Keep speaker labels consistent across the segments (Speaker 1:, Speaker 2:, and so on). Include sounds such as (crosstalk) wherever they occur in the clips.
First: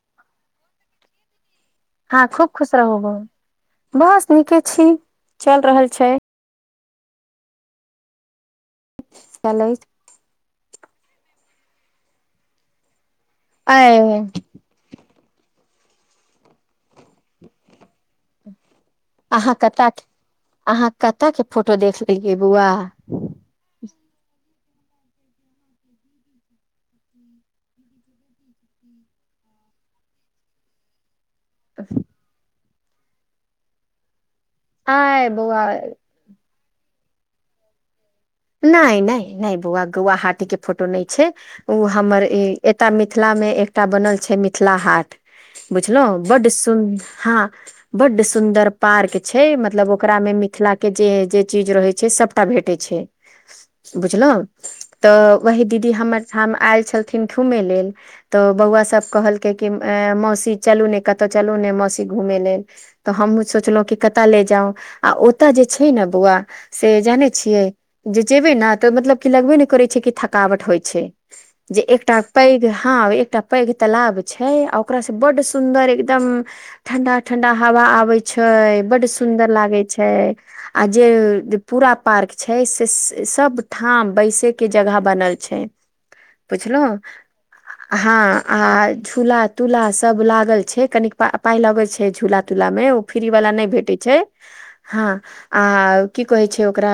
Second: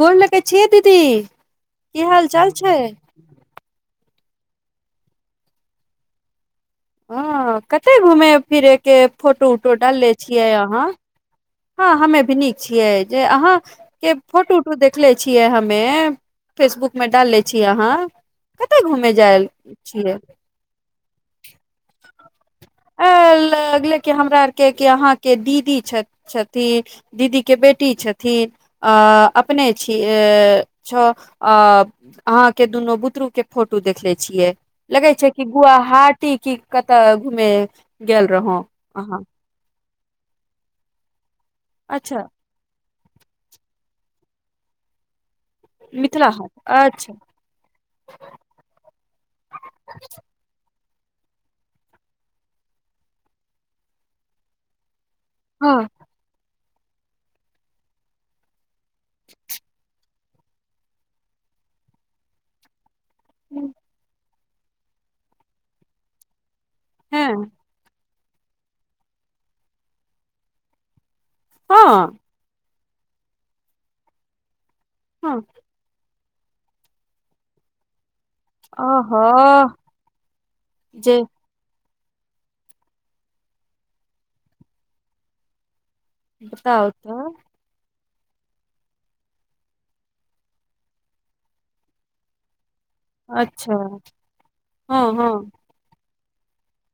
Speaker 1: गोर लग छियै दीदी की
Speaker 2: हँ
Speaker 1: हाल
Speaker 2: खूब
Speaker 1: चाल
Speaker 2: खुश
Speaker 1: छै
Speaker 2: रहू बहु बस नीके छी चल रहल छै
Speaker 1: ह कते घूमे फिरे के फोटो उटो
Speaker 2: चलैत
Speaker 1: डालले छियै अहा हँ हमे भी नीक छियै जे अहाँ
Speaker 2: आय
Speaker 1: के फोटो देखले छियै हमे फेसबुक में डालले छियै अहाँ कते घूमे जायल
Speaker 2: अहाँ कतऽ के
Speaker 1: छियै
Speaker 2: अहाँ कतय के फोटो देख लेलियै बौआ
Speaker 1: (unintelligible) हमरा आर के के अहाँके दीदी छथि छथिन दीदीे के बेटी छथिन आ अपने छीिय छ अ अहाँके दुनू बुतरू के फोटो देखले छियै लगे
Speaker 2: आय
Speaker 1: छै कि
Speaker 2: बौआ
Speaker 1: गुवहाटी की कतऽ घुमे गेल रहौ
Speaker 2: नहि
Speaker 1: अहाँ
Speaker 2: नहि नहि बौआ गौवा हाटी के फोटो नहि छै ओ हमर
Speaker 1: अच्छा
Speaker 2: एतटा मिथिला मे एकटा बनल छै मिथिला हाट। बुझल
Speaker 1: मिथिला
Speaker 2: बड्ड
Speaker 1: हाट
Speaker 2: सुन्दर
Speaker 1: अच्छा
Speaker 2: हँ बड्ड सुन्दर पार्क छै मतलब ओकरा मे मिथिला के जे चीज रहै छै सबटा भेटै छै बुझलहु तऽ वही
Speaker 1: हँ
Speaker 2: दीदी हमर हम आयल छलथिन घुमै लेल तऽ बौआसभ कहलकै कि ये मौसी चलू ने कतहु चलू ने मौसी घूमय लेल तऽ हमू सोचलहुँ कि कतय ले जाउ आ ओतय जे छै ने बौआ से जानै
Speaker 1: हैं
Speaker 2: छि जे जेबै ने तऽ मतलब कि लगबे नहि करै छै कि थकावट होइ छै जे एकटा।
Speaker 1: हँ
Speaker 2: पैघ हँ एकटा पैघ तालाब छै ओकरा से
Speaker 1: हँ
Speaker 2: बड सुन्दर एकदम ठंडा ठंडा हवा आबे छै बड
Speaker 1: ओहो
Speaker 2: सुदर लागे छै आ जे पूरा पार्क छै से सब ठाम बैसे के जगह बनल छै।
Speaker 1: बताउ
Speaker 2: पुछिलहु
Speaker 1: तऽ
Speaker 2: हँ आ झूला तूला सब लागल छै कनिका पाय लगैत छै झूला मे ओ (unintelligible) फ्री वाला नहि
Speaker 1: अच्छा
Speaker 2: भेटै छै हँ आ की कहै छै ओकरा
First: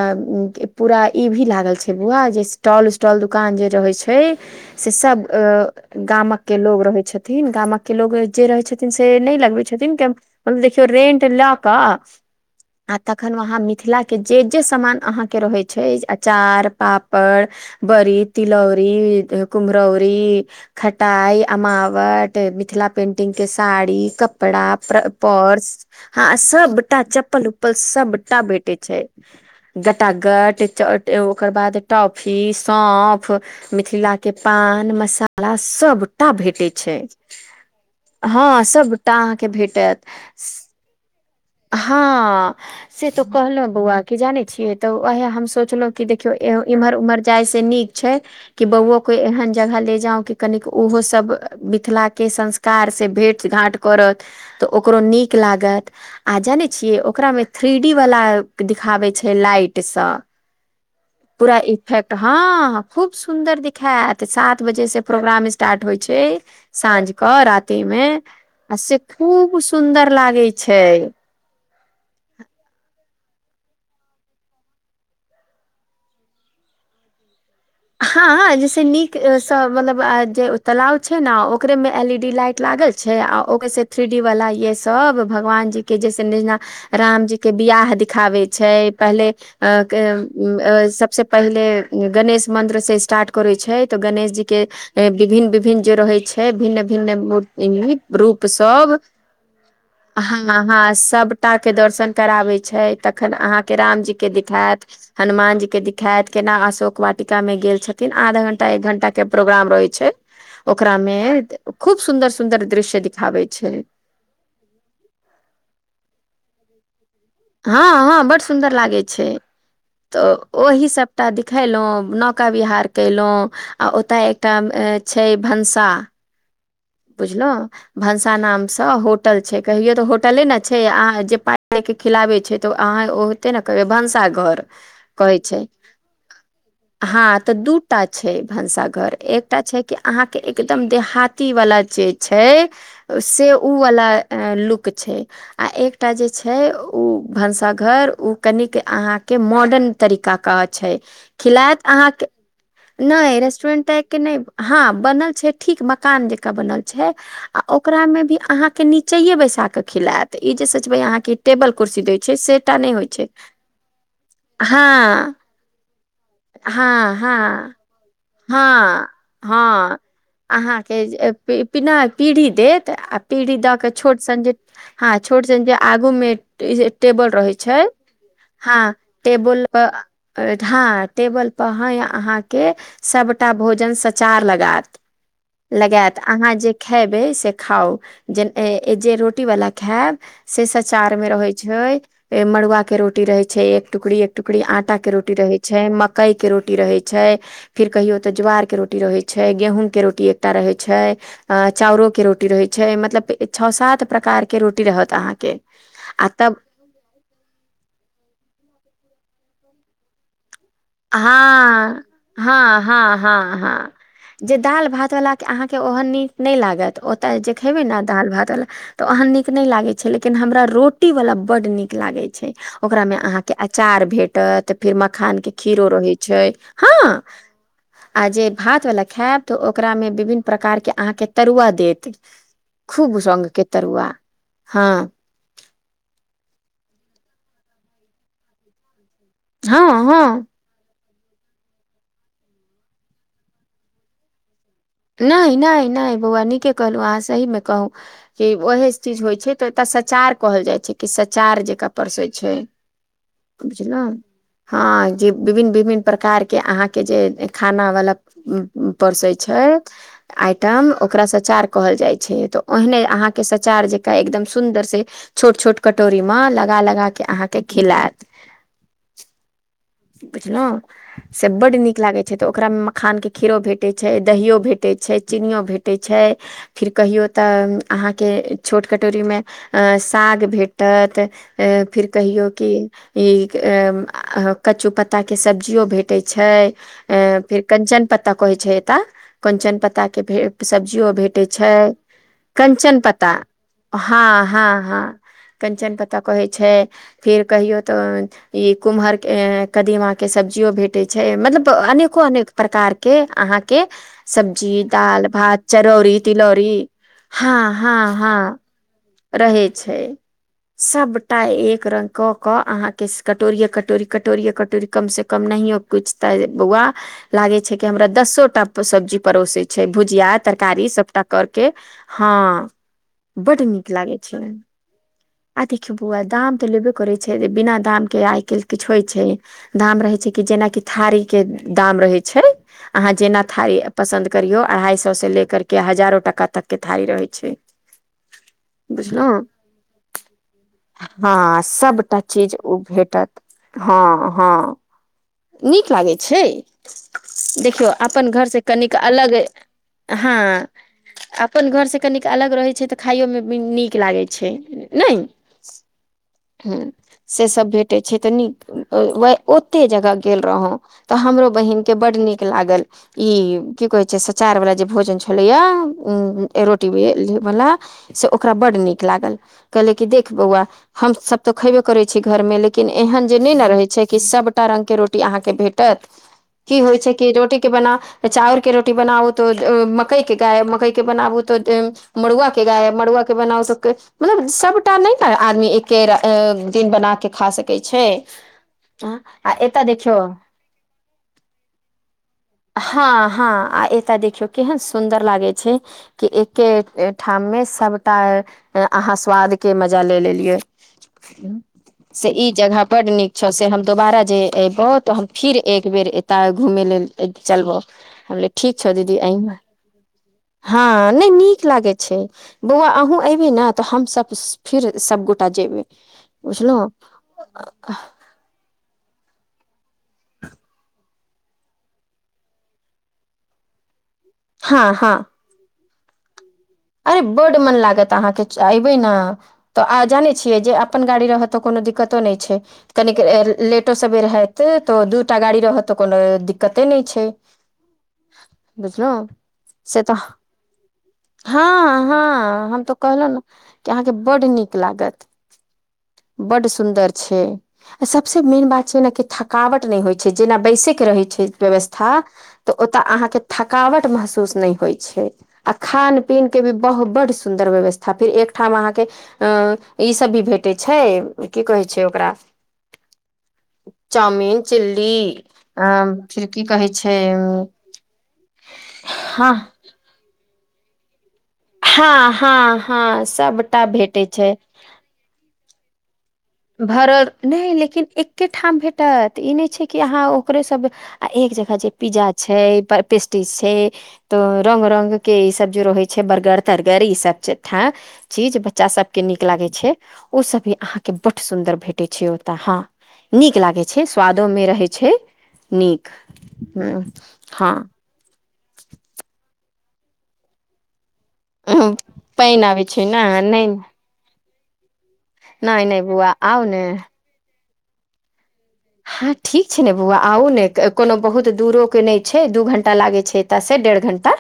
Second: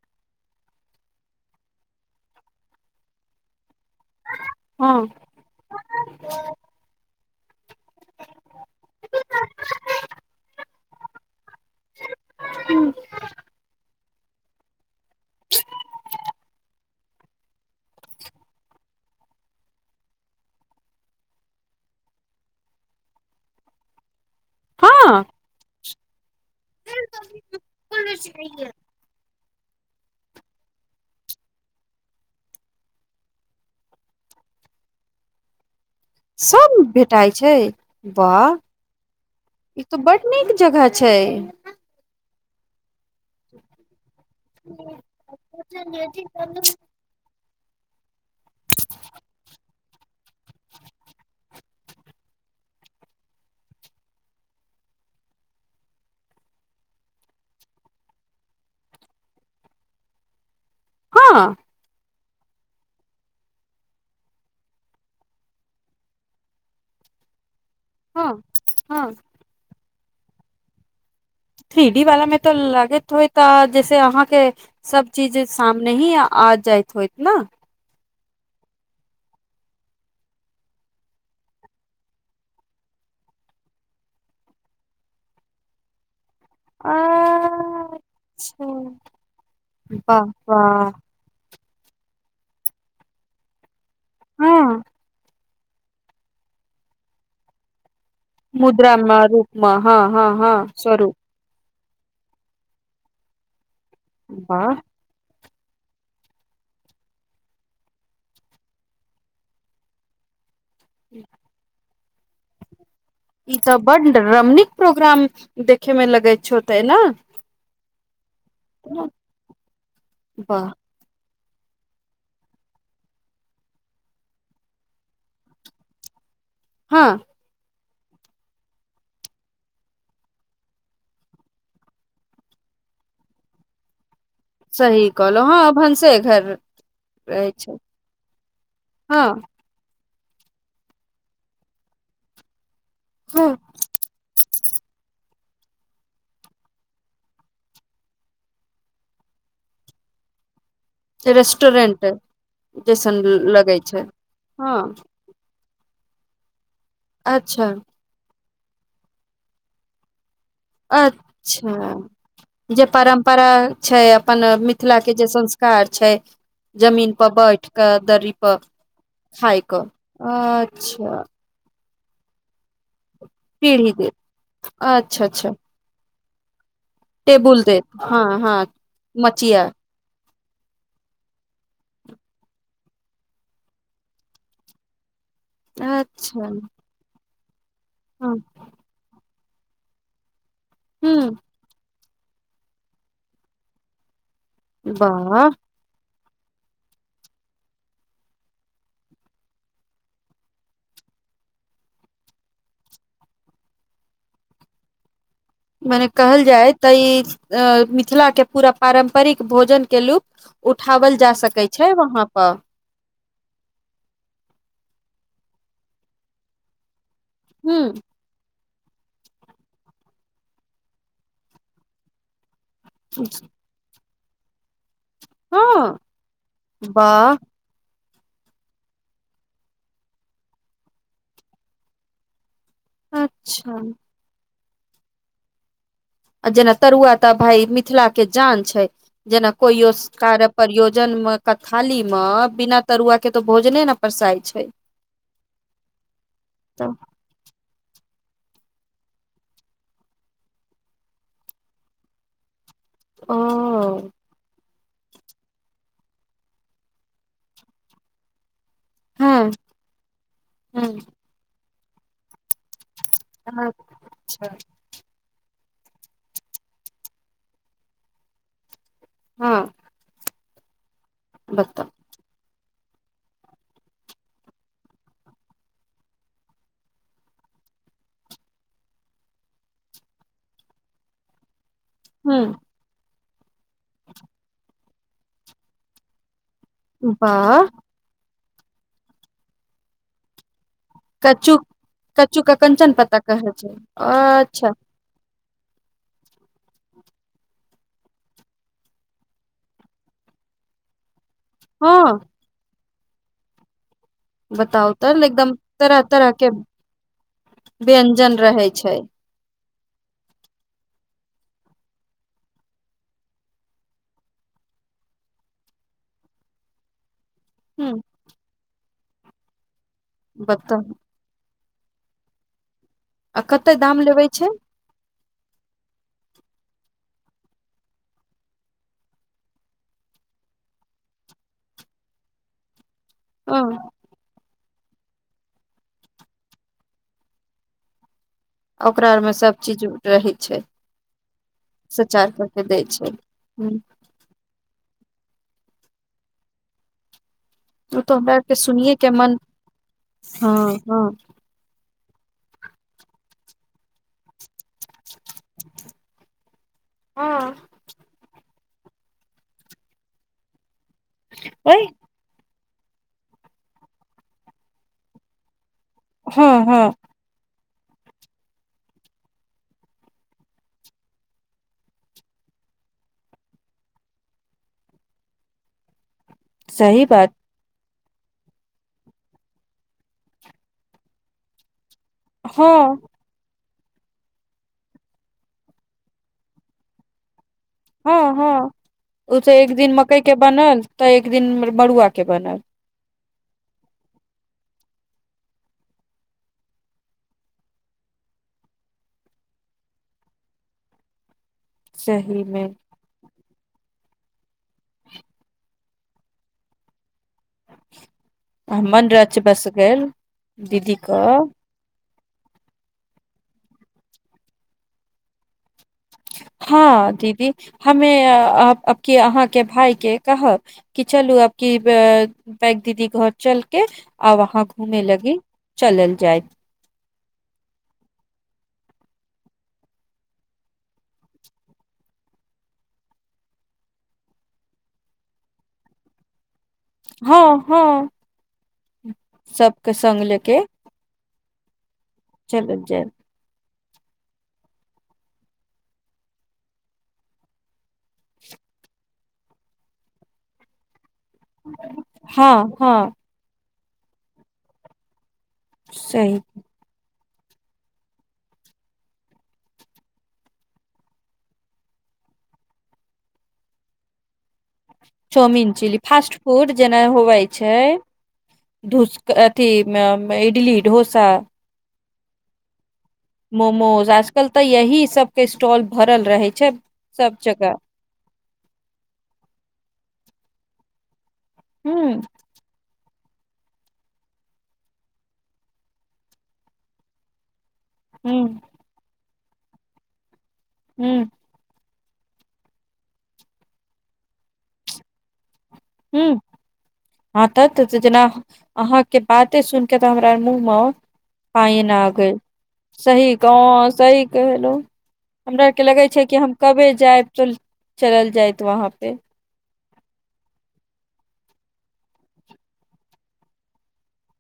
Speaker 2: पूरा ई भी लागल छै बौआ जे स्टॉल उटॉल दकान जे रहै छै से
Speaker 1: हँ
Speaker 2: गामक के लोग रहै छथिन गामक के लोग जे रहै छथिन से नहि लगबै छथिन देखियौ रेंट लए कऽ आ तखन वहाँ मिथिला के जे जे समान अहाँके रहैत छै अचार पापड़ बड़ी तिलौरी कुम्हरौरी। खटाइ अमावट मिथिला पेंटिंगके साड़ी कपड़ा
Speaker 1: हँ
Speaker 2: पर्स हँ सबटा चप्पल उप्पल सबटा भेठे छै। गटागट ओकर बाद टॉफी सौप मिथिला के पान मसाला सब (inaudible)
Speaker 1: सब भेटाइ छै वाह ई तऽ बड नीक जगह छै
Speaker 2: हँ से तो कहलहु बौआ की जाने छियै तऽ वएहे हम सोचलों क देखियो इम्हर उम्हर। जाइ से नीक छै। कि बौओ कोइ एहन जगह ले जाउ कि कनिक ओहो सब मिथिला के संस कार से भेट घाँट करत तऽ ओकरो नीक लागत आ जाने छियै ओकरा मे थ्री डी वाला दिखाबे छै लाइट सब
Speaker 1: हँ
Speaker 2: पूरा इफेक्ट। हँ खूब सुन्दर दिायत सात बजेसँ प्रोग्राम स्टार्ट होइ छै। साँझ कऽ राति मे
Speaker 1: हँ
Speaker 2: से
Speaker 1: हँ
Speaker 2: खूब सुन्दर लागैत छै
Speaker 1: थ्री डी वाला मे तऽ लगैत होय त जैसे अहाँके। सब चीज सामने ही आ जाइत होइत ने।
Speaker 2: हँ जैस नीक सँ मतलब जे तलाब छै ने ओकरे मे एल ई डी लाइट लागल छै आ ओकर से थ्री डी वाला ये सब भगवान जी के जैसे रामजी के बियाह
Speaker 1: अच्छा
Speaker 2: दिखाबै छै पहिले
Speaker 1: वाह
Speaker 2: अ
Speaker 1: वाह
Speaker 2: (unintelligible)
Speaker 1: हँ
Speaker 2: जे रहे छै भिन्न भिन्न मूर्ति रूप
Speaker 1: मुद्रा
Speaker 2: सब
Speaker 1: मे रूप मे हँ
Speaker 2: हँ हँ
Speaker 1: स्वरूप
Speaker 2: सब दर्शन कराबै छै तखन अहाँके रामजी के
Speaker 1: वाह
Speaker 2: दिखायत हनुमान जी के दिखायत केना अशोक वा टिका मे गेल छथिन आधा घंटा एक घंटा के प्रोग्राम रहै छै ओकरा मे खूब सुन्दर सुन्दर दृश्य देख
Speaker 1: ई तऽ बड रमणीक प्रोग्राम देखे मे लगैत छ होते ने
Speaker 2: हँ हँ बड सुन्दर लागे छै तऽ
Speaker 1: वाह
Speaker 2: ओहि सब टा देखिलो नौका बिहार कलो आ ओतऽ एकटा छै भनसा
Speaker 1: हँ
Speaker 2: बुझलो भनसा नाम से होटल छै कहियो तऽ होटले ने छै आ जे पा खिलाबै छै तऽ अहाँ ओ होते ने कहबै भनसाघर
Speaker 1: सही
Speaker 2: कहै
Speaker 1: कहलो
Speaker 2: छै
Speaker 1: हँ भनसे घर
Speaker 2: हँ
Speaker 1: रहै
Speaker 2: तऽ
Speaker 1: छै
Speaker 2: दूटा छै भनसाघर
Speaker 1: हँ
Speaker 2: एकटा छै क अहाँ के एकदम देहाती वाला जे छै
Speaker 1: हँ
Speaker 2: से उ वाला लुक छै आ एकटा जे छै ओ भनसाघर ओ कनिक अहाँके मॉडर्न तरीका के छै खिलायत
Speaker 1: रेस्टोरेंट
Speaker 2: अहाँ के
Speaker 1: जैसन
Speaker 2: नय
Speaker 1: लगै
Speaker 2: रेस्टोरेन्ट
Speaker 1: छै
Speaker 2: टाइ के नय
Speaker 1: हँ
Speaker 2: हाँ बनल छै ठीक मकान जेकाँ बनल छै आ
Speaker 1: अच्छा
Speaker 2: ओकरा मे भी अहाँके निचेये बैसा क खिलायत ई जे सोचबै अहाँके टेबल
Speaker 1: अच्छा
Speaker 2: कुर्सी दै छै से टा
Speaker 1: जे
Speaker 2: नहि होइ छै
Speaker 1: परम्परा छै अपन मिथिला के जे
Speaker 2: हँ
Speaker 1: संस्कृ कर छै जमीन
Speaker 2: हँ
Speaker 1: पर बैठ
Speaker 2: हँ
Speaker 1: के दड़ी हइ क
Speaker 2: हँ
Speaker 1: खाइ क अच्छा
Speaker 2: पनैय पीढ़ी देत आ पीढ़ी दऽ के छोट सन जे ह
Speaker 1: अच्छा
Speaker 2: छोट
Speaker 1: अच्छा
Speaker 2: सन जे आगू मे टेबल रहे
Speaker 1: टेबुल
Speaker 2: छै
Speaker 1: देत हँ
Speaker 2: हँ
Speaker 1: मचिया
Speaker 2: टेबल पर हँ (unintelligible) टेबल पर है अहाँके सबटा भोजन सचार लगत लगायत
Speaker 1: अच्छा
Speaker 2: अहाँ जे खयबै से खाउ
Speaker 1: ह
Speaker 2: जेना जे रोटीवला खायब से सचार में
Speaker 1: ह
Speaker 2: रहे छै मड़ुआ के रोटी रहे छै एक टुकड़ी एक टुकड़ी आटा के रोटी
Speaker 1: वाह
Speaker 2: रहे छै मकई के रोटी रहे छै फेर कहियो तऽ ज्वार के रोटी रहै छै गेहूँम के रोटी एकटा रहै छै अ चाउरो के रोटी रहैत छै मतलब छओ सात प्रकार के रोटी रहत अहाँके
Speaker 1: मने
Speaker 2: आ
Speaker 1: कहल
Speaker 2: तब
Speaker 1: जाय तऽ ई अ मिथिला के पूरा पारम्परिक भोजन के लूफत उठओल जा सकैत छै वहाँ पर
Speaker 2: ह हँ ह जे दाल भात वाल के अहाँके ओहन नीक नय लागत तऽ जे खेबै
Speaker 1: ह
Speaker 2: ने दाल भात वला तऽ ओहन नीक नय लागै छै लेकिन हमरा रोटी बला बड्ड नीक लागै छै ओकरामे अहाँके चार भेटत फेर मखान के खीरो
Speaker 1: हँ
Speaker 2: रहै छै हँ
Speaker 1: वाह
Speaker 2: आ जे भातवला खायब तऽ ओकरा में विभिन्न प्रकारके अहाँके तरुआ देत खूब रंगके
Speaker 1: अच्छा
Speaker 2: तरुआ हँ
Speaker 1: जेना तरुआ तऽ भाय मिथिला के जान छै जेना
Speaker 2: हँ
Speaker 1: कोइो
Speaker 2: हँ
Speaker 1: कारक प्रयोजन मे क थाली मे बिना तरुआ के तो भोजने ने पसाई छै
Speaker 2: नय नय नय बौआ नीके
Speaker 1: तऽ
Speaker 2: कहलहुँ अहाँ सहीमे कहू कि ओहे चीज होइ छै तऽ ओतय सचार कहल जाइ छै कि सचार जकरा परसै छै बुझलो हँ जे विभिन्न विभिन्न प्रकारके अहाँके जे खाना वला (unintelligible) पररसे
Speaker 1: हँ
Speaker 2: छै आइटम
Speaker 1: हँ
Speaker 2: ओकरा सचार कहल जाइत छै तऽ ओहने अहाँके के सचार जेका एकदम
Speaker 1: अच्छा
Speaker 2: सुंन्दर से छोट छोट कटोरी मे लगा लगा के अहाँके खिलायत
Speaker 1: हँ
Speaker 2: बुझलहूं से बड
Speaker 1: बताउ
Speaker 2: नीक लागै छैय तऽ ओकरामे मखानके खीरो भेटैत छयय दहियो भेटैत छैय चीनियो भेटैत छैय। फेर कहियौ तऽ अहाँके छोट कटोरीमे अ साग भेटत अ फिर
Speaker 1: हूँ
Speaker 2: कहियो कि ई कचू पत्ताके सब्जियो भेटै छैय। अ फिर
Speaker 1: वाह
Speaker 2: कंचन पता कहै छैय एत कंचन पत्ताके भे सब्जियो भेटैत
Speaker 1: कच्चू
Speaker 2: छैय
Speaker 1: कच्चू के कंचन
Speaker 2: कञ्चन पत्ता
Speaker 1: कहै छै
Speaker 2: हँ
Speaker 1: अच्छा
Speaker 2: हँ हँ। कंचन प्ता कहै छैय फिर कहियो तऽ ई कुम्हर कदीमाकके सब्जियो भेटै छैय मतलब
Speaker 1: हँ
Speaker 2: अनेको अनेक प्रकारके अहाँके सब्जी
Speaker 1: बताउ तऽ
Speaker 2: दाल
Speaker 1: एकदम
Speaker 2: भात
Speaker 1: तरह
Speaker 2: चरौरी
Speaker 1: तरह के
Speaker 2: तिलौरी हँ हँ हँ।
Speaker 1: व्यंजन रहै छै
Speaker 2: रहै छैय। सभटा एक रङ्ग कऽ कऽ अहाँके कटोरिए कटोरी कटोरिए कटोरी कमसँ कम नहियो किुछ तऽ बौआ लागे छैय कि
Speaker 1: हूँ
Speaker 2: हमरा दसोटा सब्जी परोसे छैय भुजिया
Speaker 1: बताउ
Speaker 2: तरकारी सब त करके हँ।
Speaker 1: आ
Speaker 2: बड
Speaker 1: कते
Speaker 2: नीक
Speaker 1: दाम
Speaker 2: लागै
Speaker 1: लेबै
Speaker 2: छै
Speaker 1: छैय?
Speaker 2: आ देखियौ बौआ दाम तऽ लेबे करै छैय जे बिना दाम के आइ काल्हि किछु होइ छैय। दाम रहैत छैय कि जेनाकि थारीके दाम रहै छैय। अहाँ जेना
Speaker 1: हँ
Speaker 2: थारी पसन्द करियौ अढ़ाइ सएसँ लेकके हजारो टाका तकके थारी रहै छैय।
Speaker 1: ओकरा आरमे सब चीज रहै छैय।
Speaker 2: हँ सभटा चीज ओ
Speaker 1: छै
Speaker 2: भेटत
Speaker 1: हूँ
Speaker 2: हँ हँ। नीक लागै छैय देख खियौ
Speaker 1: ओ तऽ
Speaker 2: अपन
Speaker 1: हमरा
Speaker 2: घर
Speaker 1: आरके
Speaker 2: से
Speaker 1: सुनिये
Speaker 2: कनिक
Speaker 1: के
Speaker 2: अलग
Speaker 1: मन
Speaker 2: हँ। अपन घरसँ कनिक अलग रहैत छैय तऽ खाइयोमे भी नीक लागै छैय नहि। ह से सब भेटैत छैय तऽ नीक ओते जगह गेल रहौ। तऽ हमरो
Speaker 1: अय
Speaker 2: बहिनक के बड नीक लागल ई की कहे छैय सचार वाला जे भोजन छलैया
Speaker 1: हँ हँ
Speaker 2: रोटीवला से ओकरा बड्ड नीक लागल कहलक कि देख बौआ हम सभ तऽ खेबे करै छीयै घर मे लेकिन एहन जे नहि ने रहे छैय कि सभटा रंगके रोटी रोटी अहाँके भेटत की होइ
Speaker 1: सही
Speaker 2: छैय कि
Speaker 1: बात
Speaker 2: रोटी के बना चाउर के रोटी बनाबू तऽ मकई के गाय मकई के बनाबू तऽ मड़ुआके
Speaker 1: हँ
Speaker 2: गायब है मड़ुआ बना सकके मतलब सबटा नहि कर आदमी एके दिन बना के खा सक
Speaker 1: हँ
Speaker 2: छैय
Speaker 1: हँ ओ
Speaker 2: आ
Speaker 1: तऽ
Speaker 2: एते
Speaker 1: एक दिन मकई के बनल तऽ एक दिन मड़ुआके बनल।
Speaker 2: हँ हँ आ एता देखियौ केहन सुन्दर लागय छैय। कि एके ठाममे सभटा अहाँ स्वादके मजा ले लेलियै। से
Speaker 1: सही
Speaker 2: ई
Speaker 1: मे
Speaker 2: जगह बड नीक छौ से हम दोबारा जे एबौ तऽ हम फिर एक बेेर एता घूमे ल चलबौ हम ठीक छौ
Speaker 1: मन
Speaker 2: दीदी
Speaker 1: रच
Speaker 2: एहिमे
Speaker 1: बस गेल दीदी
Speaker 2: हँ नहि
Speaker 1: क
Speaker 2: नीक लागे छैय। बौआ अहूँ एबय ने तऽ हमस फिर सबगोटा जेबै।
Speaker 1: हँ
Speaker 2: बुझलहुँ
Speaker 1: दीदी हमे अपके अहाँके भााय के कह कि चलू आपक बैग दीदी घर चलके आ वहां
Speaker 2: हँ
Speaker 1: घूमे
Speaker 2: हँ
Speaker 1: लगी चलल जाय।
Speaker 2: अरे बड मन लागत अहाँके अयबै ने तऽ आ जानै छियै जे अपन गाड़ी रहय तऽ कोनो दिक्कतो नहि छैय। कन लेटो सेर होत तऽ दूटा गाड़ी रहतऽ कोनो दिक्क कते नहि छैय
Speaker 1: हँ हँ
Speaker 2: बुझलहुँ
Speaker 1: सबके
Speaker 2: से तऽ
Speaker 1: संग लेके
Speaker 2: हँ हँ हम
Speaker 1: चलल
Speaker 2: तऽ
Speaker 1: जायत
Speaker 2: कहलहुं ने कि अहाँके बड्ड नीक लागत। बड्ड सुन्दर छैय। आ सबसँ मेन बात छैय ना कि थकावट नहि होइ छैय जेना बैसैके रहै छैय। व्यवस्था
Speaker 1: हँ
Speaker 2: तऽ
Speaker 1: हँ
Speaker 2: ओतऽ अहाँके थकावट महसूस नहि होइ छैय आ खान
Speaker 1: सही
Speaker 2: पीन के भी बहु बड्ड सुन्दर व्यवस्था फिर एकठाम अहाँके अ ईसभ भी भेटै छैय की कहै छैय ओकरा चाउमिन चिल्ली
Speaker 1: चाउमिन
Speaker 2: आ
Speaker 1: चिली फास्ट
Speaker 2: फिर की कहै छैय
Speaker 1: धूसक अथी इडली ढोसा
Speaker 2: हँ हँ हँ सबटा
Speaker 1: मोमोज
Speaker 2: भेटै
Speaker 1: आजकल
Speaker 2: छै
Speaker 1: तऽ यही सब के स्टॉल भरल रहे छैय।
Speaker 2: भरत नहि लेकिन एक ठाम भेटत ई नहि छैय कि अहाँ ओकरे सब आ एक जगह जे
Speaker 1: हूं
Speaker 2: पिज्जा छैय पेस्टि छैय तऽ रंग रंग के ई सब जे रहै छैय बर्गर तर्गर ई सब छैय।
Speaker 1: हूं
Speaker 2: चीज बच्चा सब के नीक लागे छैय ओ सब भी अहा के
Speaker 1: हूं
Speaker 2: बड सुंदर भेट टय छैय ओतऽ हँ नीक लागे छैय स्वादो मे रहै छैय नीक।
Speaker 1: ह
Speaker 2: हूँ
Speaker 1: आ त
Speaker 2: हँ
Speaker 1: त जेना अहाँके बाते सुन के तऽ हमरा मुँह मे पानि
Speaker 2: उँ,
Speaker 1: आ गैल
Speaker 2: पानि आबै छै ने
Speaker 1: सी
Speaker 2: नहि
Speaker 1: कह सी कहलो। हमरा आर के
Speaker 2: नहि नहि
Speaker 1: लगे छैय
Speaker 2: बौआ
Speaker 1: कि हम
Speaker 2: आउ ने
Speaker 1: कभे जायब तो चलल जायत वहां पे।
Speaker 2: हँ ठीक छैय ने बौआ आउ ने कोनो बहुत दूरोके नहि छैय दू घण्टा लागै छैय एतऽसँ डेढ़ घण्टा।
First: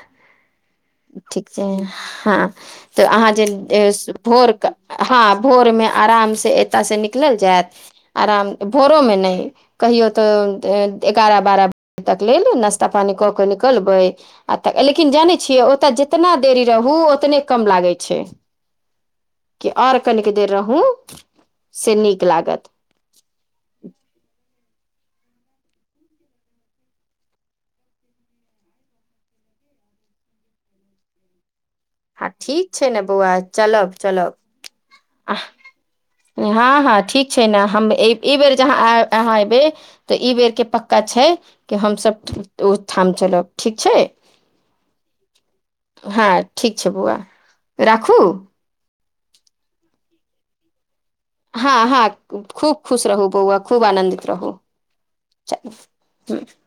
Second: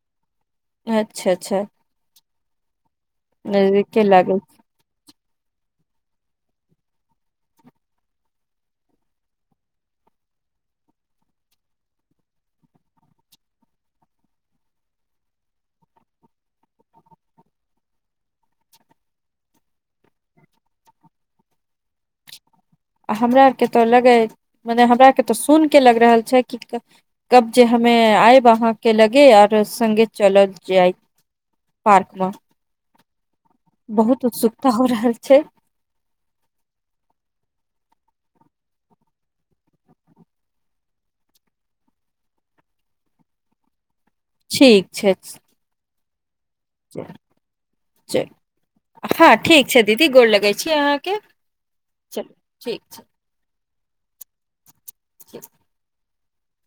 Speaker 1: अच्छा
Speaker 2: ठीक
Speaker 1: अच्छा
Speaker 2: छैय हँ तऽ अहाँ जे
Speaker 1: नजदीके लागै
Speaker 2: भोरक हँ भोर मे आराम से एतय से निकलल जायत आराम भोरोमे नहि कहियो तऽ एगारह बारह बजे तक लेल नाास्ता पानी कऽ के निकलबै आ तऽ लेकिन जानै छियै ओतय जितना देरी रहू ओतने कम लागै छैय। कि आओर कनिक देर रहू से नीक लागत।
Speaker 1: आ हमरा आर के तऽ लगे मने हमरा आर के तऽ सुन के लग रहल छैय कि कब जे हमे आयब अहाँ के लगे आर संगे चलल जाए
Speaker 2: हँ
Speaker 1: पार्कमे।
Speaker 2: ठीक छैय ने बौआ चलब चलब।
Speaker 1: उत्सुकता हो रहल छैय।
Speaker 2: हँ हँ ठीक छैय ने हम एहि बेर जहाँ अहाँ एबै तऽ ई बेरके पक्का छैय कि हमसभ ओ ठाम चलब ठीक छैय।
Speaker 1: ठीक छैय।
Speaker 2: हँ ठीक छैय बुआ राखू?
Speaker 1: हँ ठीक छैय दीदी गोल लगै छी अहाँके।
Speaker 2: हँ
Speaker 1: चलू
Speaker 2: हँ खूब
Speaker 1: ठीक
Speaker 2: खुश
Speaker 1: छै
Speaker 2: रहू बौआ खूब आनन्दित रहू।
Speaker 1: (unintelligible)
Speaker 2: (unintelligible)